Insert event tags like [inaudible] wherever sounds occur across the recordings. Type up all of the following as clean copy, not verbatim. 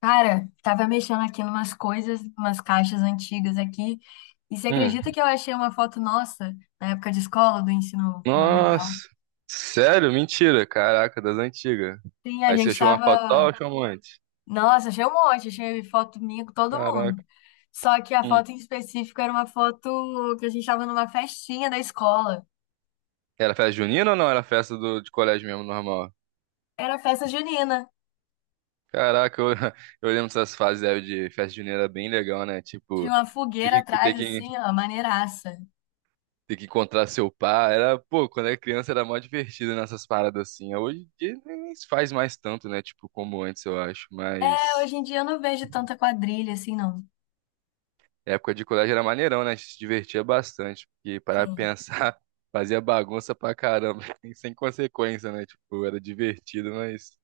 Cara, tava mexendo aqui numas coisas, umas caixas antigas aqui, e você Hum. acredita que eu achei uma foto nossa na época de escola, do ensino fundamental? Nossa. Sério? Mentira. Caraca, das antigas. Sim, a Aí você gente achou uma foto só ou tava. achou um antes? Nossa, achei um monte, achei foto minha com todo mundo. Caraca. Só que a Hum. foto em específico era uma foto que a gente tava numa festinha da escola. Era festa junina ou não? Era festa de colégio mesmo, normal? Era festa junina. Caraca, eu, [laughs] eu lembro dessas fases aí de festa junina era bem legal, né? Tinha Tipo, uma ter fogueira que, ter atrás, que, assim, ó, maneiraça. ter que encontrar seu par. Era, pô, quando era criança era mó divertido nessas paradas assim. Hoje em dia nem se faz mais tanto, né? Tipo, como antes, eu acho. É, Mas. hoje em dia eu não vejo tanta quadrilha assim, não. Época de colégio era maneirão, né? A gente se divertia bastante. Porque para Sim. pensar, [laughs] fazia bagunça pra caramba, [laughs] e sem consequência, né? Tipo, era divertido, mas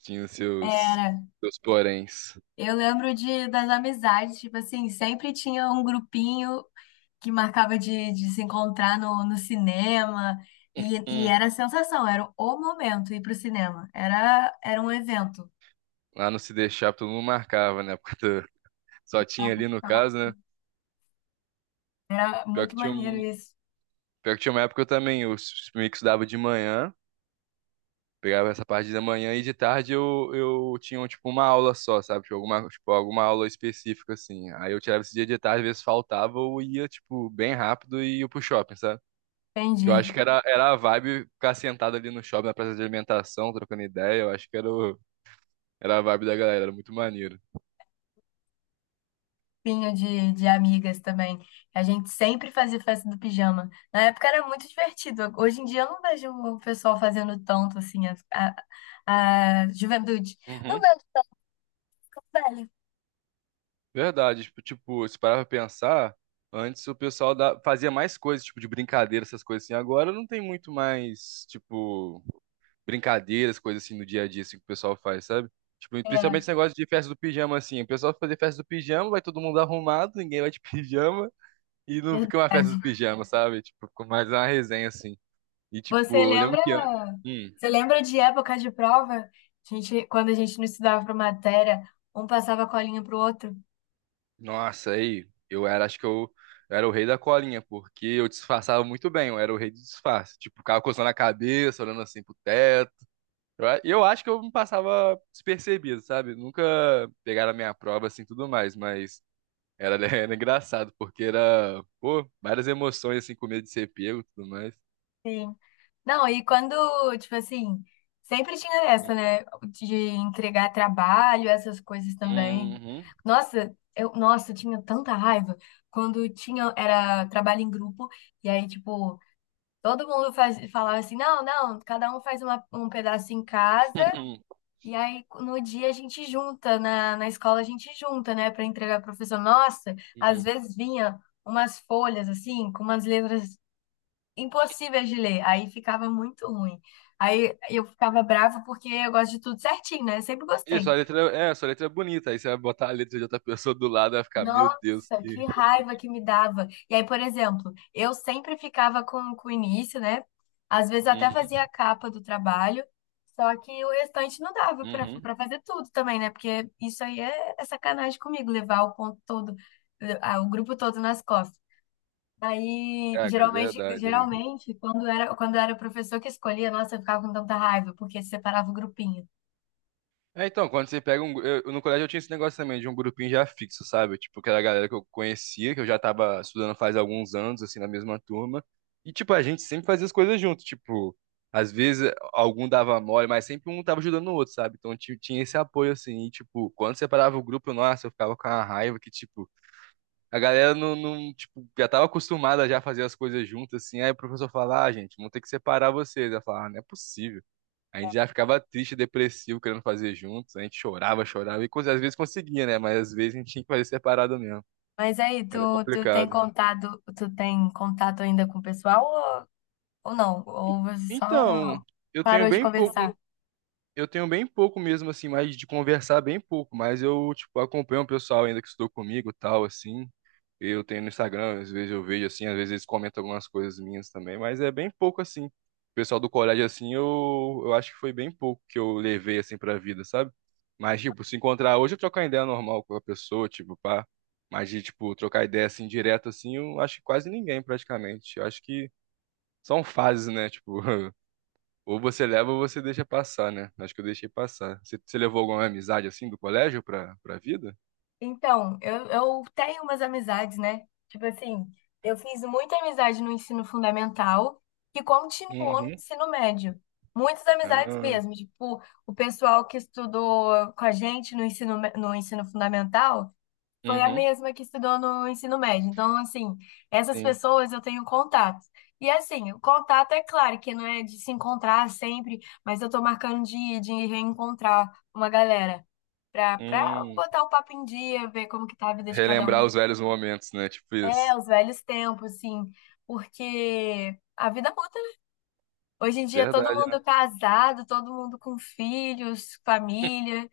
tinha os seus, Era. seus poréns. Eu lembro das amizades, tipo assim, sempre tinha um grupinho que marcava de se encontrar no cinema, e Hum, era a sensação, era o momento ir pro cinema, era um evento. lá no Se Deixar, todo mundo marcava, né? [laughs] Só tinha ali no Então, caso, né? era Pior que muito tinha, maneiro um, isso. Pior que tinha uma época que eu também, meio que estudava de manhã. Pegava essa parte da manhã e de tarde eu tinha, tipo, uma aula só, sabe? Tipo, alguma aula específica, assim. Aí eu tirava esse dia de tarde, às vezes faltava, ou ia, tipo, bem rápido e ia pro shopping, sabe? Que eu acho Entendi. que era, era a vibe ficar sentado ali no shopping, na praça de alimentação, trocando ideia. Eu acho que era a vibe da galera, era muito maneiro. Grupinho de amigas também. A gente sempre fazia festa do pijama. Na época era muito divertido. Hoje em dia eu não vejo o pessoal fazendo tanto assim, a juventude. Não Uhum. vejo, velho. Verdade, tipo, tipo, se parar pra pensar, antes o pessoal da- fazia mais coisas, tipo, de brincadeira, essas coisas assim. Agora não tem muito mais, tipo brincadeiras, coisas assim no dia a dia, assim, que o pessoal faz, sabe? Tipo, principalmente É, esse negócio de festa do pijama, assim. O pessoal vai fazer festa do pijama, vai todo mundo arrumado, ninguém vai de [laughs] pijama, e não fica uma festa do verdade. pijama, sabe? Tipo, fica mais uma resenha, assim. E, Você tipo, eu lembro lembra, que. Hum, Você lembra de época de prova? A gente, quando a gente não estudava para matéria, um passava a colinha pro outro. nossa, aí, eu era, acho que eu era o rei da colinha, porque eu disfarçava muito bem, eu era o rei do disfarce. Tipo, ficava coçando a cabeça, olhando assim pro teto. Eu acho que eu me passava despercebido, sabe? Nunca pegaram a minha prova, assim, tudo mais, mas. Era, [laughs] era engraçado, porque era, pô, várias emoções, assim, com medo de ser pego e tudo mais. Sim. Não, e quando, tipo assim, sempre tinha essa, né, de entregar trabalho, essas coisas também. Uhum. Nossa, eu tinha tanta raiva quando tinha era trabalho em grupo e aí tipo, todo mundo faz, falava assim: "Não, não, cada um faz uma- um pedaço em casa". [laughs] E aí, no dia a gente junta, na escola a gente junta, né, para entregar pro professor. Nossa, às Uhum. vezes vinha umas folhas assim, com umas letras impossíveis de ler, aí ficava muito ruim. Aí eu ficava brava porque eu gosto de tudo certinho, né? Eu sempre Isso, gostei. Sua letra é bonita. Aí você vai botar a letra de outra pessoa do lado, vai ficar, meu Deus, Nossa, que. que raiva que me dava. E aí, por exemplo, eu sempre ficava com o início, né? Às vezes até Uhum. fazia a capa do trabalho, só que o restante não dava para Uhum. Fazer tudo também, né? Porque isso aí é sacanagem comigo, levar o ponto todo, o grupo todo nas costas. Aí, Caraca, é verdade, né? geralmente, quando era o professor que escolhia, nossa, eu ficava com tanta raiva, porque separava o grupinho. É, então, quando você pega um. Eu, no colégio eu tinha esse negócio também de um grupinho já fixo, sabe? Tipo, que era a galera que eu conhecia, que eu já tava estudando faz alguns anos, assim, na mesma turma. E, tipo, a gente sempre fazia as coisas junto. Tipo, às vezes algum dava mole, mas sempre um tava ajudando o outro, sabe? Tinha esse apoio, assim. E, tipo, quando separava o grupo, nossa, eu ficava com a raiva que, tipo, a galera não, tipo, já tava acostumada já a fazer as coisas juntas, assim. Aí o professor falava, ah, gente, vão ter que separar vocês. Eu falava, ah, não é possível. A gente já ficava triste, depressivo, querendo fazer juntos. A gente chorava, chorava. Às vezes conseguia, né? Mas às vezes a gente tinha que fazer separado mesmo. Mas aí, Era complicado. Tu tem contato ainda com o pessoal? Ou não? Ou você só... Então, Não. eu tenho Parou de bem pouco, conversar? eu tenho bem pouco mesmo, assim, mais de conversar bem pouco. Mas eu, tipo, acompanho o pessoal ainda que estudou comigo e tal, assim. Eu tenho no Instagram, às vezes eu vejo assim, às vezes eles comentam algumas coisas minhas também, mas é bem pouco assim. O pessoal do colégio assim, eu acho que foi bem pouco que eu levei assim pra vida, sabe? Mas tipo, se encontrar hoje eu trocar ideia normal com a pessoa, tipo, pá. Mas de tipo trocar ideia assim direto assim, eu acho que quase ninguém praticamente. Eu acho que são fases, né? Tipo, [laughs] ou você leva ou você deixa passar, né? Acho que eu deixei passar. Você levou alguma amizade assim do colégio pra vida? Então, eu tenho umas amizades, né? Tipo assim, eu fiz muita amizade no ensino fundamental que continuou no Uhum. ensino médio. Muitas amizades Ah, mesmo. Tipo, o pessoal que estudou com a gente no no ensino fundamental foi a uhum, mesma que estudou no ensino médio. Então, assim, essas sim. pessoas eu tenho contato. E assim, o contato é claro que não é de se encontrar sempre, mas eu tô marcando de reencontrar uma galera pra Hum. botar o papo em dia, ver como que tá a vida de cada Relembrar um. os velhos momentos, né? Tipo isso. É, os velhos tempos, assim, porque a vida muda, né? Hoje em dia todo Verdade, né? mundo casado, todo mundo com filhos, família.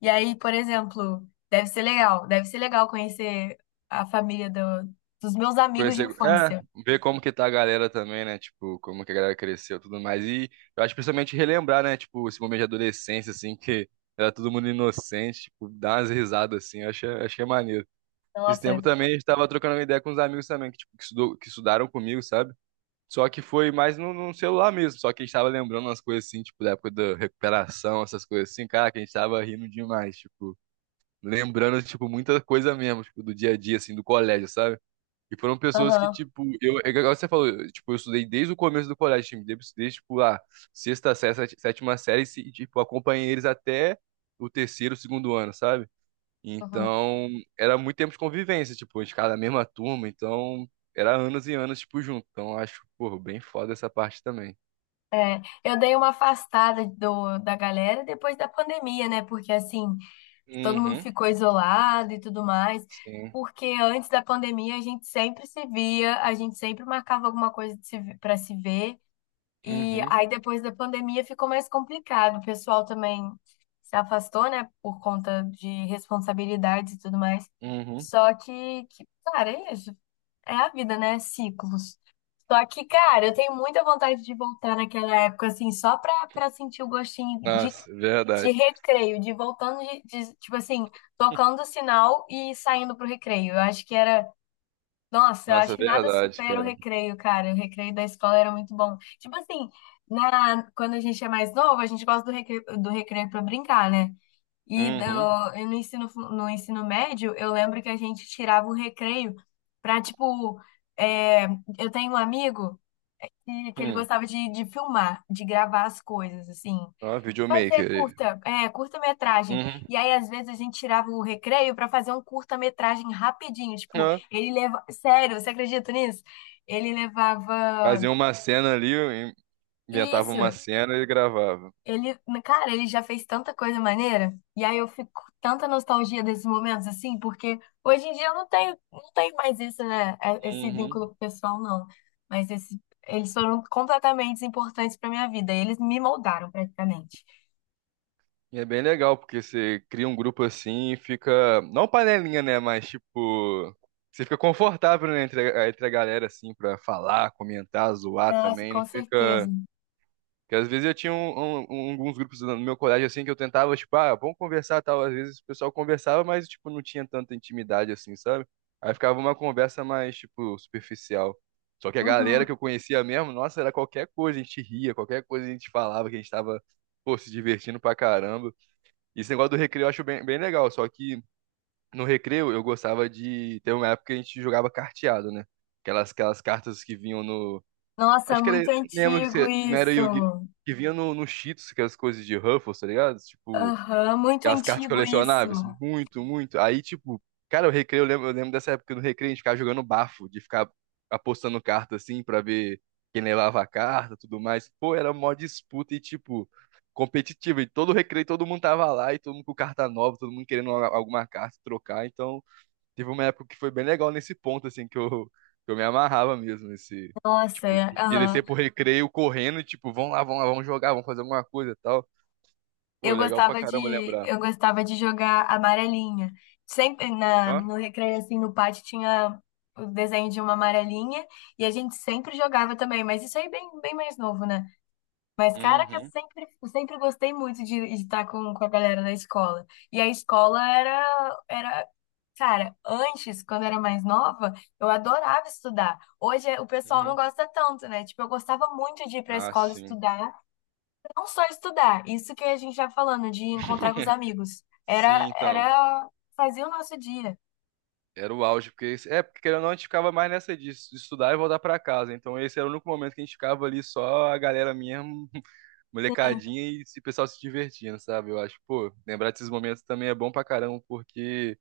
E aí, por exemplo, deve ser legal conhecer a família do- dos meus amigos de Conhecer, é, infância. ver como que tá a galera também, né? Tipo, como que a galera cresceu e tudo mais. E eu acho que principalmente relembrar, né? Tipo, esse momento de adolescência, assim, que era todo mundo inocente, tipo, dar umas risadas, assim, eu achei, achei maneiro. Esse Nossa, tempo também a gente tava trocando uma ideia com uns amigos também, que, tipo, que estudaram comigo, sabe? Só que foi mais no celular mesmo, só que a gente tava lembrando umas coisas assim, tipo, da época da recuperação, essas coisas assim, cara, que a gente tava rindo demais, tipo. Lembrando, tipo, muita coisa mesmo, tipo, do dia a dia, assim, do colégio, sabe? E foram pessoas que, aham, tipo, eu, é igual você falou, eu, tipo, eu estudei desde o começo do colégio, tipo, tipo, lá sétima série, e, tipo, acompanhei eles até o terceiro, segundo ano, sabe? aham. Então, era muito tempo de convivência, tipo, a gente ficava na mesma turma, então, era anos e anos, tipo, junto. Então, eu acho, pô, bem foda essa parte também. Eu dei uma afastada da galera depois da pandemia, né? Porque assim, todo mundo Uhum, ficou isolado e tudo mais. sim. Porque antes da pandemia a gente sempre se via, a gente sempre marcava alguma coisa de se, para se ver. E Uhum, aí, depois da pandemia, ficou mais complicado. O pessoal também se afastou, né, por conta de responsabilidades e tudo mais. uhum. Só que, cara, é isso. É a vida, né? Ciclos. Só que, cara, eu tenho muita vontade de voltar naquela época, assim, só pra sentir o gostinho Nossa, de verdade. recreio, de voltando, tipo assim, tocando o sinal e saindo pro recreio. Eu acho que era... Nossa, eu acho Nossa, que nada verdade, supera o cara. recreio, cara. O recreio da escola era muito bom. Tipo assim, na, quando a gente é mais novo, a gente gosta do recreio para brincar, né? E, do, Uhum. e no no ensino médio, eu lembro que a gente tirava o recreio pra, tipo, é, eu tenho um amigo que ele Hum. gostava de filmar, de gravar as coisas, assim. Ah, Fazer videomaker ele. curta, é, curta-metragem. Uhum. E aí, às vezes, a gente tirava o recreio para fazer um curta-metragem rapidinho. Tipo, Ó, ele leva... Sério, você acredita nisso? Ele levava. fazia uma cena ali, inventava uma Isso. cena e gravava. Ele, cara, ele já fez tanta coisa maneira. E aí eu fico com tanta nostalgia desses momentos, assim, porque hoje em dia eu não tenho mais isso, né? É- esse vínculo Uhum. com o pessoal, não. Mas esse, eles foram completamente importantes para minha vida. Eles me moldaram praticamente. E é bem legal, porque você cria um grupo assim e fica. Não panelinha, né? Mas tipo. Você fica confortável, né, entre a galera, assim, pra falar, comentar, zoar Nossa, também. Não com fica. certeza. Porque às vezes eu tinha alguns grupos no meu colégio, assim, que eu tentava, tipo, ah, vamos conversar, tal. Às vezes o pessoal conversava, mas, tipo, não tinha tanta intimidade, assim, sabe? Aí ficava uma conversa mais, tipo, superficial. Só que a galera Uhum. que eu conhecia mesmo, nossa, era qualquer coisa, a gente ria, qualquer coisa a gente falava, que a gente tava, pô, se divertindo pra caramba. E esse negócio do recreio eu acho bem, bem legal, só que no recreio eu gostava de... Teve uma época que a gente jogava carteado, né? Aquelas cartas que vinham no Nossa, é Acho que era. muito Lembro que antigo você não era isso. Yu-Gi-Oh! Que vinha no Cheetos, que é as coisas de Ruffles, tá ligado? Tipo, Aham, muito aquelas cartas antigo isso. colecionáveis. Muito, muito. Aí, tipo, cara, o recreio, eu lembro dessa época do recreio, a gente ficava jogando bafo, de ficar apostando carta assim pra ver quem levava a carta tudo mais. Pô, era mó disputa e, tipo, competitiva. E todo recreio, todo mundo tava lá, e todo mundo com carta nova, todo mundo querendo alguma carta trocar. Então. Teve uma época que foi bem legal nesse ponto, assim, que eu me amarrava mesmo, nesse, Nossa, tipo, é, de aham. descer pro recreio correndo, tipo, vamos lá, vamos jogar, vamos fazer alguma coisa e tal. Pô, legal pra caramba lembrar. Eu gostava de jogar amarelinha. Sempre na Ó? no recreio assim no pátio tinha o desenho de uma amarelinha e a gente sempre jogava também, mas isso aí bem mais novo, né? Mas caraca, Uhum, eu sempre gostei muito de estar com a galera da escola. E a escola era... Cara, antes, quando eu era mais nova, eu adorava estudar. Hoje o pessoal não uhum. gosta tanto, né? Tipo, eu gostava muito de ir pra Ah, escola sim. estudar, não só estudar, isso que a gente tá falando, de encontrar com os [laughs] amigos. Sim, então. Fazia o nosso dia. Era o auge, porque... É, porque querendo ou não, a gente ficava mais nessa de estudar e voltar pra casa. Então esse era o único momento que a gente ficava ali só a galera mesmo, [laughs] Sim, molecadinha e esse pessoal se divertindo, sabe? Eu acho, pô, lembrar desses momentos também é bom pra caramba, porque...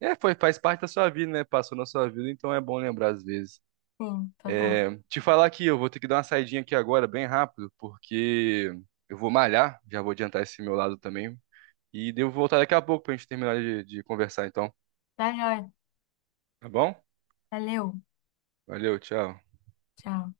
É, foi, faz parte da sua vida, né? Passou na sua vida, então é bom lembrar às vezes. sim, total. É, te falar aqui, eu vou ter que dar uma saidinha aqui agora, bem rápido, porque eu vou malhar, já vou adiantar esse meu lado também. E devo voltar daqui a pouco pra gente terminar de conversar, então. Tá joia. Tá bom? Valeu. Valeu, tchau. Tchau.